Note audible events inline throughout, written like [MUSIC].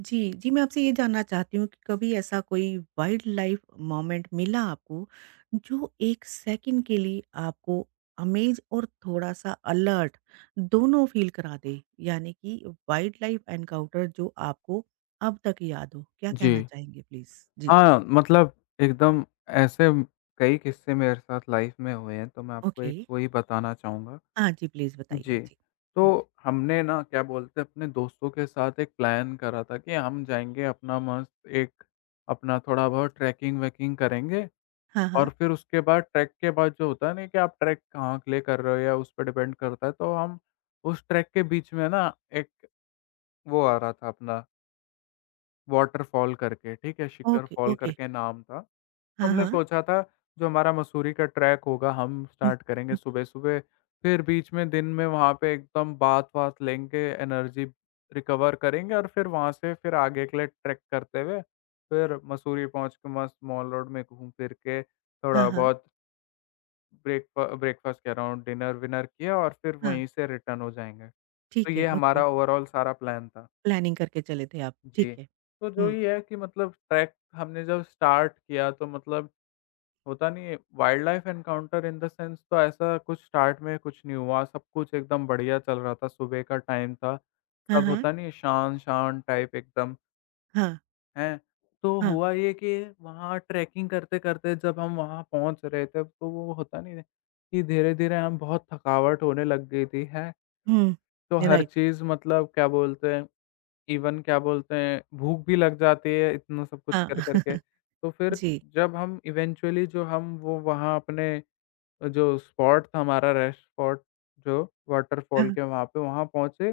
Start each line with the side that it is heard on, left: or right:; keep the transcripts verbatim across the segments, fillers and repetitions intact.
right: जी, जी, मैं आपसे ये जानना चाहती हूँ कि कभी ऐसा कोई वाइल्ड लाइफ मोमेंट मिला आपको, जो एक सेकंड के लिए आपको अमेज़ और थोड़ा-सा अलर्ट दोनों फ़ील करा दे? यानी कि वाइल्ड लाइफ एनकाउंटर जो आपको अब तक याद हो, क्या
left: जी।
right: कहना चाहेंगे प्लीज़? जी।
left: हाँ, मतलब एकदम ऐसे कई किस्से मेरे साथ लाइफ़ में हुए हैं, तो मैं आपको
right: ओके।
left: एक वही बताना चाहूँगा।
right: हाँ जी, प्लीज़
left: जी,
right: बताइए। जी। हुँ।
left: तो हमने ना क्या बोलते हैं अपने दोस्तों के साथ एक प्लान करा था कि हम जाएँगे अपना मस्त एक अपना थोड़ा-बहुत ट्रैकिंग-वैकिंग करेंगे
right: हाँ,
left: और
right: हाँ।
left: फिर उसके बाद ट्रैक के बाद जो होता है ना कि आप ट्रैक कहाँ के लिए कर रहे हो या उस पे डिपेंड करता है, तो हम उस ट्रैक के बीच में ना एक वो आ रहा था अपना वॉटरफॉल करके, ठीक है? Shikhar
right: okay,
left: fall
right: okay.
left: करके नाम था। तो
right: हाँ,
left: हमने
right: हाँ।
left: सोचा था जो हमारा मसूरी का ट्रैक होगा हम
right: हुँ,
left: स्टार्ट करेंगे
right: हुँ।
left: सुबह-सुबह, फिर बीच में दिन में वहाँ पे एकदम बाथ-वाथ लेंगे, एनर्जी रिकवर करेंगे और फिर वहाँ से फिर आगे के लिए ट्रैक करते हुए, फिर मसूरी पहुँच के मस्त मॉल रोड में घूम फिर के
right: हाँ,
left: थोड़ा
right: हाँ।
left: बहुत ब्रेकफा ब्रेकफास्ट कह रहा हूँ, डिनर-विनर किया और फिर
right: हाँ,
left: वहीं से रिटर्न हो जाएँगे। तो
right: ठीक है,
left: ये
right: ओके।
left: हमारा ओवरऑल सारा प्लान था।
right: प्लानिंग करके चले थे आप,
left: जी।
right: ठीक है।
left: तो जो
right: हुँ।
left: ये है कि मतलब ट्रैक हमने जब स्टार्ट किया तो मतलब होता नहीं है, wildlife encounter in the sense तो ऐसा कुछ स्टार्ट में कुछ नहीं हुआ, सब कुछ एकदम बढ़िया चल रहा था, सुबह का टाइम था,
right: हाँ,
left: सब
right: हाँ।
left: होता नहीं है शांत-शांत टाइप एकदम,
right: हाँ,
left: हैं? तो
right: हाँ।
left: हुआ ये कि वहाँ ट्रैकिंग करते-करते जब हम वहाँ पहुँच रहे थे, तो वो होता नहीं है कि धीरे-धीरे हम बहुत थकावट होने लग गई थी, हैं?
right: हुँ,
left: तो हर
right: राइट।
left: चीज़ मतलब क्या बोलते हैं, इवन क्या बोलते हैं, भूख भी लग जाती है इतना सब कुछ
right: हाँ,
left: कर-कर के।
right: [LAUGHS]
left: तो फिर
right: जी।
left: जब हम इवेंचुअली जो हम वो वहाँ अपने जो स्पॉट था हमारा रेस्ट स्पॉट जो वाटरफॉल
right: हाँ,
left: के वहाँ पे, वहाँ पहुँचे।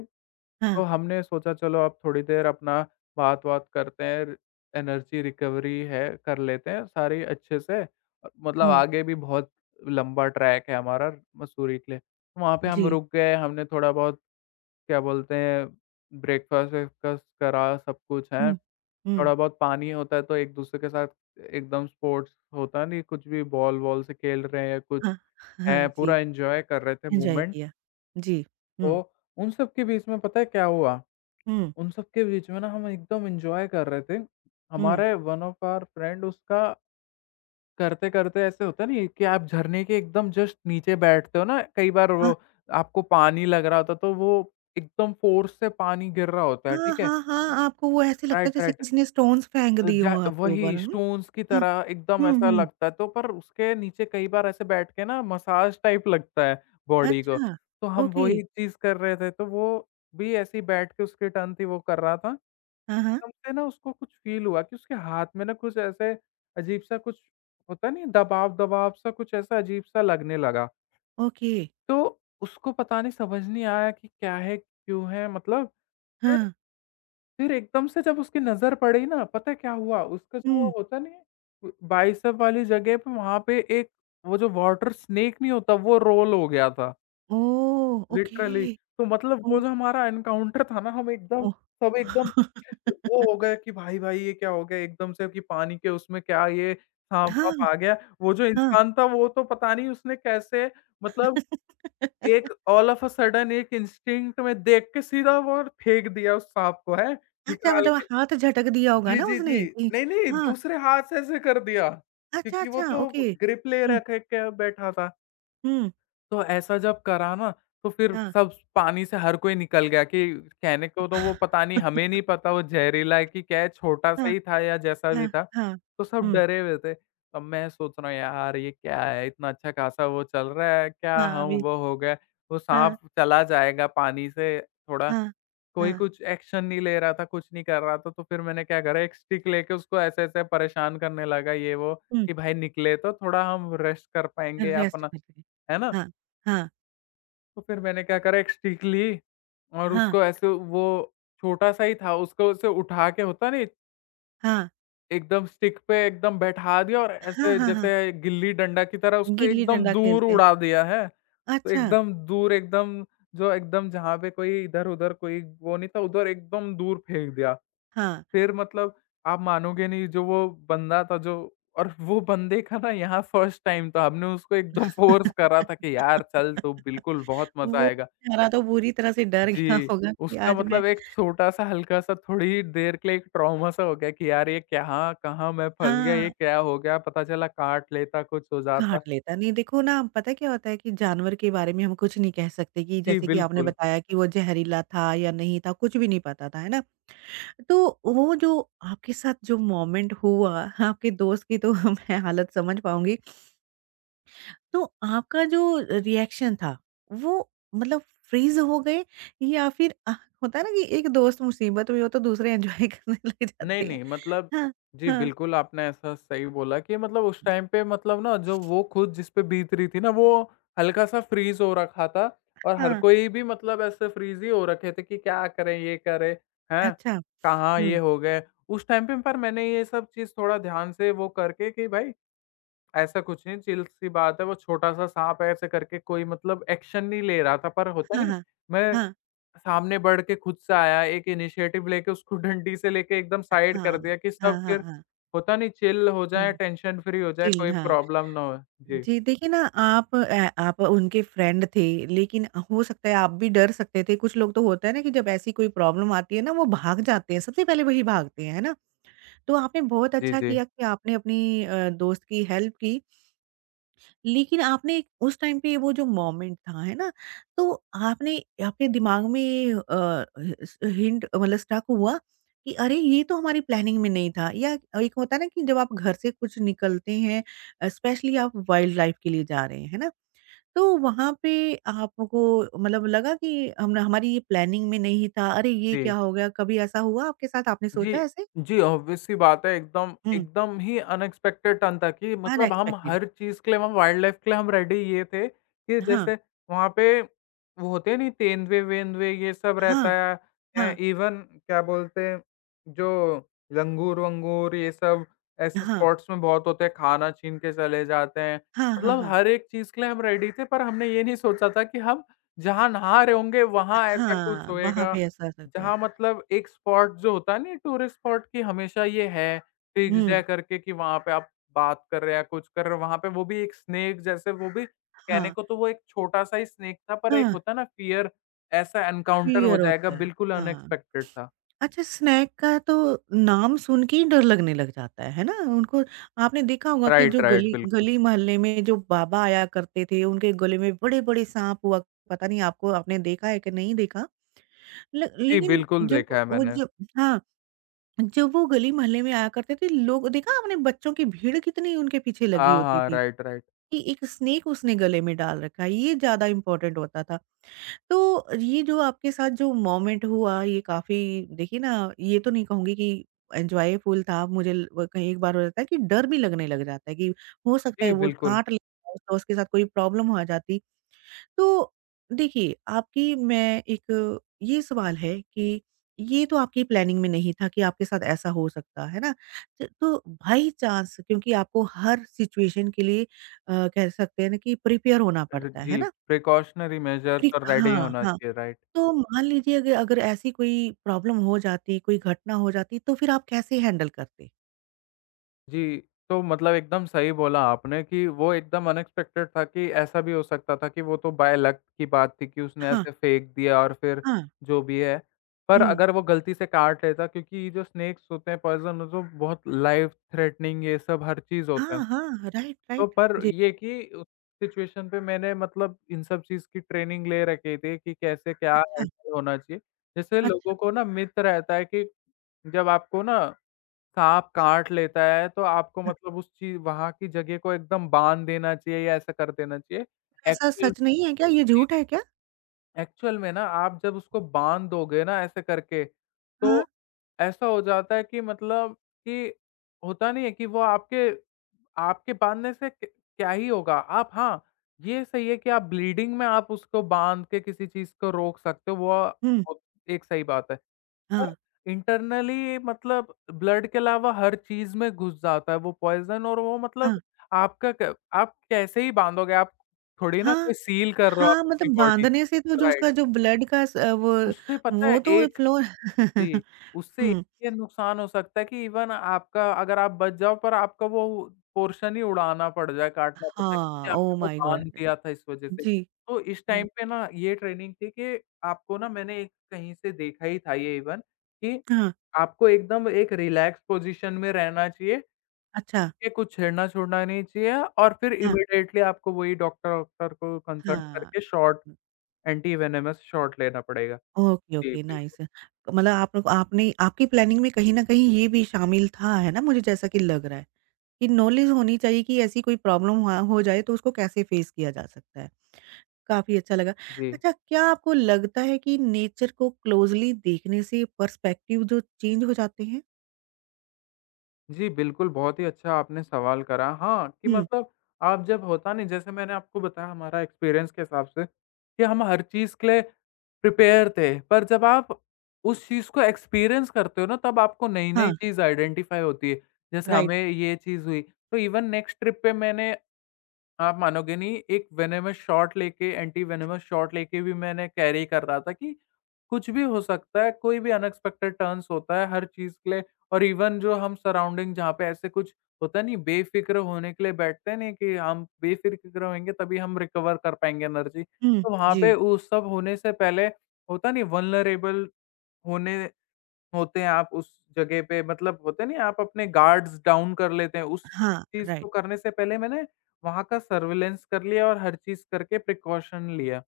right: हाँ,
left: तो हमने सोचा चलो अब थोड़ी देर अपना बात-वात करते हैं, एनर्जी रिकवरी है, कर लेते हैं सारी अच्छे से। और मतलब
right: हुँ,
left: आगे भी बहुत लंबा ट्रैक है हमारा मसूरी के लिए। तो वहाँ पे हम
right: जी,
left: रुक गए, हमने थोड़ा बहुत क्या बोलते हैं ब्रेकफ़ास्ट वेकफ़ास्ट करा, सब कुछ है।
right: हुँ, हुँ,
left: थोड़ा बहुत पानी होता है तो एक-दूसरे के साथ एकदम स्पोर्ट्स होता नहीं कुछ भी बॉल-वॉल से खेल रहे हैं या कुछ।
right: हाँ, हाँ,
left: हैं,
right: जी,
left: पूरा एन्जॉय कर रहे थे
right: एन्जॉय
left: मूवमेंट,
right: किया। जी,
left: तो
right: हुँ,
left: उन सब के बीच में पता है क्या हुआ?
right: हुँ,
left: उन सब के बीच में ना हम एकदम एन्जॉय कर रहे थे।
right: हुँ,
left: हमारे वन ऑफ आवर फ्रेंड उसका करते-करते ऐसे होता नहीं कि आप झरने के एकदम जस्ट नीचे बैठते हो ना, कई बार
right: हाँ,
left: वो आपको पानी लग रहा होता है, तो वो एकदम फ़ोर्स से पानी गिर रहा होता है,
right: हाँ,
left: ठीक है?
right: हाँ, हाँ, आपको वो ऐसे लगता है
left: राइट,
right: जैसे
left: राइट।
right: किसी ने स्टोन्स फेंक
left: अ,
right: दिए
left: जा
right: हों आपके
left: वही
right: ऊपर, है ना?
left: स्टोन्स की
right: हाँ,
left: तरह एकदम
right: हुँ,
left: ऐसा
right: हुँ,
left: लगता है, तो पर उसके नीचे कई बार ऐसे बैठ के ना मसाज टाइप लगता है बॉडी को,
right: अच्छा,
left: तो हम
right: ओके,
left: वही चीज़ कर रहे थे, तो वो भी ऐसे ही बैठ के उसकी टर्न थी वो कर रहा था।
right: हाँ, हाँ,
left: एकदम से ना उसको कुछ फ़ील हुआ कि उसके हाथ में ना कुछ ऐसे अजीब-सा कुछ होता नहीं है दबाव-दबाव सा कुछ ऐसा अजीब-सा लगने लगा।
right: ओके,
left: तो उसको पता नहीं समझ नहीं आया कि क्या है, क्यों है मतलब
right: हाँ,
left: फिर एकदम से जब उसकी नज़र पड़ी ना, पता है क्या हुआ? उसका जो वो
right: हुँ,
left: होता नहीं है, ब बाइसेप वाली जगह पे वहाँ पे एक वो जो वाटर स्नेक नहीं होता, वो रोल हो गया था,
right: ओह! Okay,
left: literally. तो मतलब वो
right: ओह,
left: जो हमारा एनकाउंटर था ना, हम एकदम
right: ओह!
left: सब एकदम
right: [LAUGHS]
left: वो हो गए कि भाई, भाई ये क्या हो गया? एकदम से कि पानी के उसमें क्या ये
right: हाँ,
left: साँप-वाँप आ गया? वो जो
right: हाँ।
left: इंसान था, वो तो पता नहीं उसने कैसे मतलब
right: [LAUGHS]
left: एक ऑल ऑफ अ सडन एक इंस्टिंक्ट में देख के सीधा वो फेंक दिया उस साँप को, हैं?
right: अच्छा
left: निकाल
right: मतलब
left: के।
right: हाथ झटक दिया होगा
left: जी,
right: ना
left: जी, जी।
right: उसने कि
left: नहीं, नहीं
right: हाँ,
left: दूसरे हाथ से ऐसे कर दिया,
right: अच्छा,
left: क्योंकि वो
right: अच्छा,
left: तो
right: ओके।
left: ग्रिप ले
right: हुँ,
left: रखे के बैठा था।
right: हुँ,
left: तो ऐसा जब करा ना, तो फिर
right: हाँ।
left: सब पानी से हर कोई निकल गया कि कहने को तो वो पता नहीं हमें नहीं
right: [LAUGHS]
left: पता वो ज़हरीला है कि क्या है, छोटा-सा
right: हाँ,
left: ही था या जैसा
right: हाँ,
left: भी था।
right: हाँ।
left: तो सब
right: हुँ,
left: डरे हुए थे। अब मैं सोच रहा हूँ यार ये क्या है, इतना अच्छा खासा वो चल रहा है, क्या
right: हाँ,
left: हम
right: अभी
left: वो हो गए, वो
right: हाँ,
left: साँप चला जाएगा पानी से थोड़ा
right: हाँ,
left: कोई
right: हाँ,
left: कुछ एक्शन नहीं ले रहा था, कुछ नहीं कर रहा था, तो फिर मैंने क्या करा एक स्टिक लेके उसको ऐसे-ऐसे परेशान करने लगा ये वो
right: हुँ,
left: कि भाई निकले तो थोड़ा हम रेस्ट कर पाएँगे या
right: रेस्ट
left: अपना
right: कर रहे हैं।
left: है ना?
right: हाँ, हाँ,
left: तो फिर मैंने क्या करा एक स्टिक ली और
right: हाँ,
left: उसको ऐसे वो छोटा-सा ही था, उसको ऐसे उठा के होता नहीं
right: हाँ,
left: एकदम स्टिक पे एकदम बैठा दिया और
right: हाँ,
left: ऐसे
right: हाँ, हाँ,
left: जैसे गिल्ली डंडा की तरह उसको एकदम
right: गिल्ली-डंडा
left: दूर
right: खेलते हैं।
left: उड़ा दिया है। तो
right: अच्छा,
left: एकदम दूर एकदम जो एकदम जहाँ पे कोई इधर-उधर कोई वो नहीं था, उधर एकदम दूर फेंक दिया।
right: हाँ।
left: फिर मतलब आप मानोगे नहीं जो वो बंदा था जो और वो बंदे का ना यहाँ फर्स्ट टाइम था। हमने उसको एकदम फ़ोर्स
right: [LAUGHS]
left: करा था कि यार चल तू बिल्कुल बहुत मज़ा
right: वो
left: आएगा।
right: बेचारा तो बुरी तरह से डर गया
left: जी,
right: होगा कि
left: उसका
right: आज मैं
left: मतलब एक छोटा-सा, हल्का-सा, थोड़ी देर के लिए एक ट्रॉमा-सा हो गया कि यार ये कहाँ कहाँ मैं फँस गया, ये
right: हाँ।
left: क्या हो गया? पता चला काट लेता, कुछ हो जाता।
right: काट लेता है। नहीं देखो ना, पता है क्या होता है कि जानवर के बारे में हम कुछ नहीं कह सकते कि
left: जी,
right: जैसे कि आपने
left: बिल्कुल।
right: बताया कि वो ज़हरीला था या नहीं था, कुछ भी नहीं पता था, है ना? तो वो जो आपके साथ जो मोमेंट हुआ, आपके दोस्त की तो [LAUGHS] मैं हालत समझ पाऊँगी। तो आपका जो रिएक्शन था, वो मतलब फ्रीज़ हो गए या फिर अ, होता है ना कि एक दोस्त मुसीबत में हो तो दूसरे एन्जॉय [LAUGHS] करने लग जाते
left: नहीं,
right: हैं।
left: नहीं मतलब
right: हाँ,
left: जी,
right: हाँ,
left: बिल्कुल आपने ऐसा सही बोला कि मतलब उस टाइम पे मतलब ना जो वो खुद जिस पे बीत रही थी ना, वो हल्का-सा फ्रीज़ हो रखा था और हर
right: हाँ,
left: कोई भी मतलब ऐसे फ्रीज़ ही हो रखे थे कि क्या करें, ये करें, हैं?
right: अच्छा,
left: कहाँ ये
right: हुँ,
left: हो गए? उस टाइम पे पर मैंने ये सब चीज़ थोड़ा ध्यान से वो करके कि भाई ऐसा कुछ नहीं, चिल सी बात है, वो छोटा-सा साँप है ऐसे करके कोई मतलब एक्शन नहीं ले रहा था, पर होता
right: हाँ,
left: नहीं है,
right: हाँ,
left: मैं
right: हाँ,
left: सामने बढ़ के खुद से आया, एक इनिशिएटिव लेके उसको [LAUGHS] डंडी से लेके एकदम साइड
right: हाँ,
left: कर दिया कि सब
right: हाँ, हाँ,
left: फिर
right: हाँ।
left: होता नहीं चिल हो
right: हुँ,
left: जाएँ, टेंशन फ्री हो जाएँ,
right: चिल
left: कोई
right: हाँ।
left: प्रॉब्लम ना हो। जी।
right: जी, देखिए ना आप अ, आप उनके फ्रेंड थे लेकिन हो सकता है आप भी डर सकते थे। कुछ लोग तो होता है ना कि जब ऐसी कोई प्रॉब्लम आती है ना वो भाग जाते हैं, सबसे पहले वही भागते हैं, है ना? तो आपने बहुत
left: जी,
right: अच्छा
left: जी।
right: किया कि आपने अपनी अ, दोस्त की हेल्प की लेकिन आपने एक उस टाइम पे वो जो मोमेंट था, है ना? तो आपने आपके दिमाग में अ, स हिंट मतलब स्टक हुआ कि अरे! ये तो हमारी प्लानिंग में नहीं था या एक होता है ना कि जब आप घर से कुछ निकलते हैं अ, स्पेशली आप वाइल्ड लाइफ के लिए जा रहे हैं, है ना? तो वहाँ पे आपको मतलब लगा कि हम हमारी ये प्लानिंग में नहीं था। अरे! ये क्या
left: जी।
right: हो गया? कभी ऐसा हुआ आपके साथ? आपने सोचा
left: जी,
right: ऐसे?
left: जी, ऑब्वियस सी बात है एकदम
right: हुँ,
left: एकदम ही अनएक्सपेक्टेड टर्न था कि मतलब हम
right: अनएक्सपेक्टेड
left: हर चीज़ के लिए हम वाइल्ड लाइफ़ के लिए हम रेडी ये थे कि
right: हाँ,
left: जैसे वहाँ पे वो होते हैं नहीं तेंदुए-वेंदुए ये सब रहता
right: हाँ,
left: है या
right: हाँ,
left: इवन क्या बोलते हैं जो लंगूर-वंगूर ये सब ऐसे
right: हाँ,
left: स्पॉट्स में बहुत होते हैं, खाना छीन के चले जाते हैं।
right: हाँ, हाँ, हाँ।
left: मतलब
right: हाँ
left: हर एक चीज़ के लिए हम रेडी थे पर हमने ये नहीं सोचा था कि हम जहाँ नहा रहे होंगे वहाँ ऐसा कुछ
right: हाँ, वहाँ
left: होएगा।
right: पे ऐसा हो सकता है।
left: जहाँ मतलब एक स्पॉट जो होता है नहीं टूरिस्ट स्पॉट की हमेशा ये है, फिक्स्ड
right: हुँ।
left: है करके कि वहाँ पे आप बात कर रहे हैं, कुछ कर रहे हो, वहाँ पे वो भी एक स्नेक जैसे वो भी कहने
right: हाँ,
left: को तो वो एक छोटा-सा ही स्नेक था पर एक
right: हाँ,
left: होता है ना फ़ियर ऐसा एनकाउंटर हो
right: फ़ियर
left: जाएगा
right: होता है।
left: बिल्कुल
right: हाँ,
left: अनएक्सपेक्टेड था।
right: अच्छा स्नैक का तो नाम सुन के ही डर लगने लग जाता है, है ना? उनको आपने देखा होगा कि
left: राइट,
right: जो
left: राइट,
right: गली
left: बिल्कुल।
right: गली मोहल्ले में जो बाबा आया करते थे, उनके गले में बड़े-बड़े साँप हुआ पता नहीं आपको आपने देखा है कि नहीं देखा? ल
left: जी,
right: लेकिन
left: बिल्कुल
right: जब
left: देखा है
right: वो
left: मैंने।
right: जब हाँ, जब वो गली मोहल्ले में आया करते थे, लोग देखा आपने बच्चों की भीड़ कितनी उनके पीछे लगी
left: हाँ,
right: होती
left: हाँ,
right: थी।
left: Right, right.
right: कि एक स्नेक उसने गले में डाल रखा है, ये ज़्यादा इम्पोर्टेंट होता था। तो ये जो आपके साथ जो मोमेंट हुआ ये काफ़ी देखिए ना, ये तो नहीं कहूँगी कि एन्जॉयफुल था मुझे ल व कहीं एक बार हो जाता है कि डर भी लगने लग जाता है कि हो सकता है
left: जी,
right: वो
left: बिल्कुल।
right: काट ले तो उसके साथ कोई प्रॉब्लम हो जाती। तो देखिए, आपकी मैं एक ये सवाल है कि ये तो आपकी प्लानिंग में नहीं था कि आपके साथ ऐसा हो सकता है ना? त तो बाई चांस क्योंकि आपको हर सिचुएशन के लिए अ, कह सकते हैं ना कि प्रिपेयर होना
left: र
right: पड़ता है,
left: जी,
right: है ना?
left: प्रिकॉशनरी मेजर्स
right: प्रि
left: और रेडी
right: हाँ,
left: होना
right: हाँ।
left: चाहिए, राइट।
right: तो मान लीजिए अग अगर ऐसी कोई प्रॉब्लम हो जाती, कोई घटना हो जाती तो फिर आप कैसे हैंडल करते?
left: जी, तो मतलब एकदम सही बोला आपने कि वो एकदम अनएक्सपेक्टेड था कि ऐसा भी हो सकता था कि वो तो बाय लक की बात थी कि उसने
right: हाँ,
left: ऐसे फेंक दिया और फिर
right: हाँ।
left: जो भी है। पर
right: हुँ।
left: अगर वो गलती से काट लेता क्योंकि ये जो स्नेक्स होते हैं पॉइज़न वो तो बहुत लाइफ़ थ्रेटनिंग ये सब हर चीज़ होते हैं।
right: हाँ, हाँ। राइट,
left: तो
right: राइट।
left: पर
right: जी।
left: ये कि उस सिचुएशन पे मैंने मतलब इन सब चीज़ की ट्रेनिंग ले रखी थी कि कैसे क्या
right: अच्छा,
left: हैंडल होना चाहिए। जैसे
right: अच्छा।
left: लोगों को ना मिथ रहता है कि जब आपको ना साँप काट लेता है तो आपको
right: हाँ,
left: मतलब उस चीज़ वहाँ की जगह को एकदम बाँध देना चाहिए या ऐसा कर देना चाहिए।
right: तो ऐसा
left: एक्चुअल में
right: सच नहीं है क्या? ये झूठ है क्या?
left: एक्चुअल में ना आप जब उसको बाँध दोगे ना ऐसे करके,
right: हाँ।
left: तो ऐसा हो जाता है कि मतलब कि होता नहीं है कि वो आपके आपके बाँधने से क क्या ही होगा? आप हाँ, ये सही है कि आप ब्लीडिंग में आप उसको बाँध के किसी चीज़ को रोक सकते हो, वो अ,
right: हुँ।
left: एक सही बात है। और
right: हाँ,
left: इंटरनली मतलब ब्लड के अलावा हर चीज़ में घुस जाता है वो पॉइज़न और वो मतलब
right: हाँ,
left: आपका क आप कैसे ही बाँधोगे? आप थोड़ी ना
right: हाँ,
left: कोई सील कर रहे हो आप
right: हाँ,
left: अपनी
right: मतलब
left: बॉडी।
right: बाँधने से तो जो
left: राइट,
right: उसका जो ब्लड का स अ, वो
left: उससे पता है
right: वो तो
left: एक।
right: फ्लो
left: जी,
right: [LAUGHS]
left: उससे
right: हुँ,
left: ये नुकसान हो सकता है कि इवन आपका अगर आप बच जाओ पर आपका वो पोर्शन ही उड़ाना पड़ जाए, काटना पड़ जाए
right: हाँ,
left: क्योंकि
right: ओह
left: आपने वो
right: माय गॉड!
left: बाँध लिया था इस वज़ह से।
right: जी,
left: तो इस
right: हुँ,
left: टाइम पे ना ये ट्रेनिंग थी कि आपको ना मैंने एक कहीं से देखा ही था, ये इवन कि
right: हाँ,
left: आपको एकदम एक रिलैक्स पोज़ीशन में रहना चाहिए,
right: अच्छा,
left: कि कुछ छेड़ना-छोड़ना नहीं चाहिए, और फिर
right: हाँ,
left: इमीडिएटली आपको वही डॉक्टर-वॉक्टर को कंसल्ट
right: हाँ,
left: करके शॉट, एंटी वेनेमस शॉट लेना पड़ेगा।
right: ओके,
left: जी,
right: ओके, नाइस।
left: बिल्कुल।
right: मतलब आप लोग आपने आपकी प्लानिंग में कहीं न कहीं ये भी शामिल था, है ना? मुझे जैसा कि लग रहा है, कि नॉलेज होनी चाहिए कि ऐसी कोई प्रॉब्लम वहाँ हो जाए तो उसको कैसे फेस किया जा सकता है। काफ़ी अच्छा लगा।
left: जी।
right: अच्छा, क्या आपको लगता है कि नेचर को क्लोज़ली देखने से पर्सपेक्टिव जो चेंज हो जाते हैं?
left: जी, बिल्कुल, बहुत ही अच्छा आपने सवाल करा। हाँ, कि
right: हुँ।
left: मतलब आप जब होता नहीं, जैसे मैंने आपको बताया हमारा एक्सपीरियंस के हिसाब से कि हम हर चीज़ के लिए प्रिपेयर थे, पर जब आप उस चीज़ को एक्सपीरियंस करते हो ना, तब आपको
right: हाँ,
left: नई-नई चीज़ आइडेंटिफ़ाई होती है। जैसे हमें
right: राइट।
left: ये चीज़ हुई, तो इवन नेक्स्ट ट्रिप पे मैंने, आप मानोगे नहीं, एक वेनेमस शॉट लेके, एंटी वेनेमस शॉट लेके भी मैंने कैरी कर रहा था कि कुछ भी हो सकता है, कोई भी अनएक्सपेक्टेड टर्न्स होता है हर चीज़ के लिए। और इवन जो हम सराउंडिंग जहाँ पे ऐसे कुछ होता नहीं बेफ़िक्र होने के लिए बैठते हैं, नहीं कि हम बेफ़िक्र होंगे तभी हम रिकवर कर पाएँगे एनर्जी।
right: हुँ,
left: तो वहाँ पे
right: जी।
left: उस सब होने से पहले होता नहीं वल्नरेबल होने होते हैं आप उस जगह पे, मतलब होते नहीं आप अपने गार्ड्स डाउन कर लेते हैं, उस
right: हाँ,
left: चीज़
right: राइट।
left: को करने से पहले मैंने वहाँ का सर्विलेंस कर लिया और हर चीज़ करके प्रिकॉशन लिया।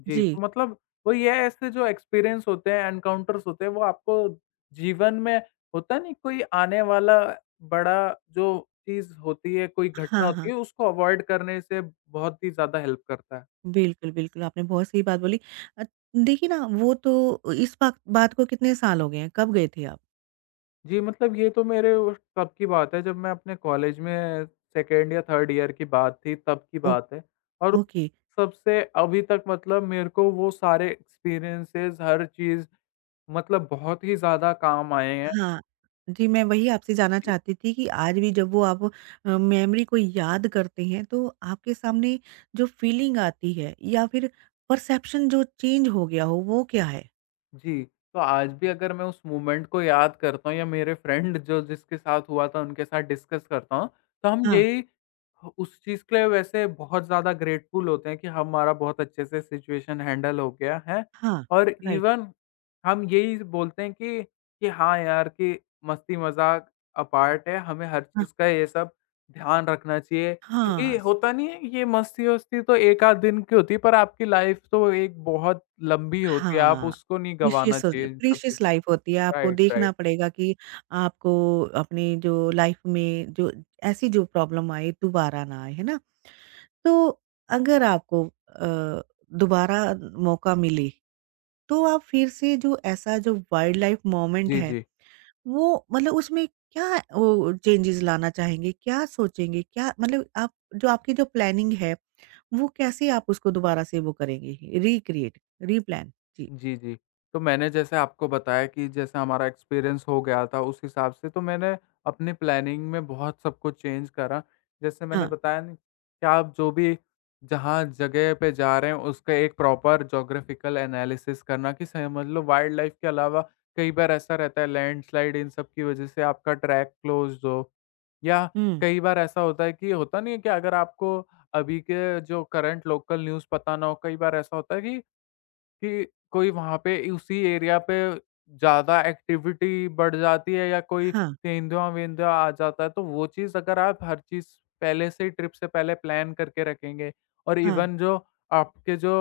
left: जी,
right: जी।
left: तो मतलब वो ये है, ऐसे जो एक्सपीरियंस होते हैं, एनकाउंटर्स होते हैं, वो आपको जीवन में होता नहीं कोई आने वाला बड़ा जो चीज़ होती है, कोई घटना
right: हाँ,
left: होती
right: हाँ।
left: है, उसको अवॉइड करने से बहुत ही ज़्यादा हेल्प करता है।
right: बिल्कुल, बिल्कुल, आपने बहुत सही बात बोली। अ, देखिए ना, वो तो इस बात बात को कितने साल हो गए हैं? कब गए थे आप?
left: जी, मतलब ये तो मेरे उस तब की बात है जब मैं अपने कॉलेज में सेकंड या थर्ड ईयर की बात थी, तब की
right: ओ
left: बात है। और
right: ओके।
left: सबसे अभी तक, मतलब मेरे को वो सारे एक्सपीरियंसेस, हर चीज़ मतलब बहुत ही ज़्यादा काम आए हैं।
right: हाँ, जी, मैं वही आपसे जानना
left: जी,
right: चाहती थी कि आज भी जब वो आप अ, मेमोरी को याद करते हैं, तो आपके सामने जो फ़ीलिंग आती है या फिर परसेप्शन जो चेंज हो गया हो, वो क्या है?
left: जी। तो आज भी अगर मैं उस मोमेंट को याद करता हूँ या मेरे फ्रेंड, जो जिसके साथ हुआ था उनके साथ डिस्कस करता हूँ, तो हम
right: हाँ,
left: यही ह उस चीज़ के लिए वैसे बहुत ज़्यादा ग्रेटफुल होते हैं कि हमारा बहुत अच्छे से सिचुएशन हैंडल हो गया है।
right: हाँ,
left: और
right: राइट।
left: इवन हम यही बोलते हैं कि कि हाँ यार, कि मस्ती-मज़ाक अपार्ट है, हमें हर
right: हाँ,
left: चीज़ का ये सब ध्यान रखना चाहिए। क्योंकि
right: हाँ, स
left: होता नहीं है, ये मस्ती-वस्ती तो एक आध दिन की होती है पर आपकी लाइफ़ तो एक बहुत लंबी होती है, आप
right: हाँ,
left: उसको नहीं
right: प्रीशियस
left: गँवाना चाहिए इन सब चीज़।
right: प्रीशियस लाइफ़ होती है, आपको
left: राइट,
right: देखना
left: राइट।
right: पड़ेगा कि आपको अपनी जो लाइफ़ में जो ऐसी जो प्रॉब्लम आए, दोबारा ना आए, है ना? तो अगर आपको अ, दोबारा मौका मिले तो आप फिर से जो ऐसा जो वाइल्ड लाइफ मोमेंट
left: जी,
right: है,
left: जी।
right: वो मतलब उसमें क्या वो चेंजेज़ लाना चाहेंगे? क्या सोचेंगे? क्या मतलब आप जो आपकी जो प्लानिंग है, वो कैसे आप उसको दोबारा से वो करेंगे, रिक्रिएट, रिप्लान? जी।
left: जी, जी। तो मैंने, जैसे आपको बताया कि जैसे हमारा एक्सपीरियंस हो गया था उस हिसाब से, तो मैंने अपनी प्लानिंग में बहुत सब कुछ चेंज करा। जैसे मैंने
right: हाँ।
left: बताया ना कि आप जो भी जहाँ जगह पे जा रहे हैं, उसका एक प्रॉपर ज्योग्राफिकल एनालिसिस करना, कि समझ लो वाइल्ड लाइफ के अलावा कई बार ऐसा रहता है लैंडस्लाइड, इन सब की वज़ह से आपका ट्रैक क्लोज़्ड हो, या
right: हुँ।
left: कई बार ऐसा होता है कि होता नहीं है कि अगर आपको अभी के जो करंट लोकल न्यूज़ पता ना हो, कई बार ऐसा होता है कि कि कोई वहाँ पे उसी एरिया पे ज़्यादा एक्टिविटी बढ़ जाती है या कोई
right: हाँ,
left: तेंदुआ-वेंदुआ आ जाता है, तो वो चीज़ अगर आप हर चीज़ पहले से ही ट्रिप से पहले प्लान करके रखेंगे, और
right: हाँ,
left: इवन जो आपके जो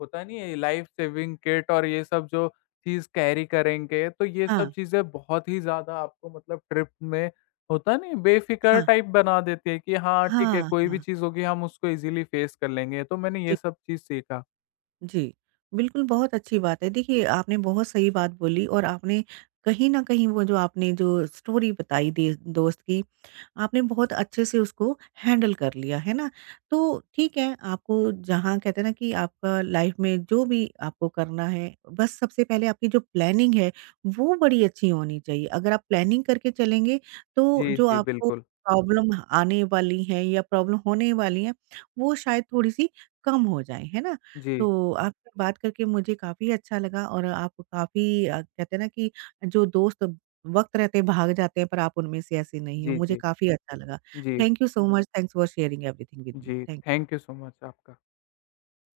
left: होता नहीं है लाइफ सेविंग किट और ये सब जो चीज़ कैरी करेंगे, तो ये
right: हाँ,
left: सब चीज़ें बहुत ही ज़्यादा आपको मतलब ट्रिप में होता नहीं बेफ़िक्र
right: हाँ,
left: टाइप बना देती है कि हाँ, ठीक है,
right: हाँ,
left: कोई भी
right: हाँ।
left: चीज़ होगी हम उसको इज़िली फ़ेस कर लेंगे, तो मैंने ये सब चीज़ सीखा।
right: जी, बिल्कुल, बहुत अच्छी बात है। देखिए, आपने बहुत सही बात बोली और आपने कहीं न कहीं वो जो आपने जो स्टोरी बताई दे दोस्त की, आपने बहुत अच्छे से उसको हैंडल कर लिया, है ना? तो ठीक है, आपको जहाँ कहते हैं ना कि आपका लाइफ़ में जो भी आपको करना है, बस सबसे पहले आपकी जो प्लानिंग है, वो बड़ी अच्छी होनी चाहिए। अगर आप प्लानिंग करके चलेंगे, तो
left: जी,
right: जो
left: जी,
right: आपको
left: बिल्कुल।
right: प्रॉब्लम आने वाली है या प्रॉब्लम होने वाली है, वो शायद थोड़ी-सी कम हो जाए, है ना?
left: जी,
right: तो आपसे बात करके मुझे काफ़ी अच्छा लगा और आप काफ़ी अ, कहते हैं ना कि जो दोस्त वक़्त रहते भाग जाते हैं पर आप उनमें से ऐसे नहीं हो।
left: जी,
right: मुझे
left: जी,
right: काफ़ी अच्छा लगा।
left: जी,
right: thank you so much, thanks for sharing everything with me.
left: जी।
right: Thank you.
left: Thank you so much आपका।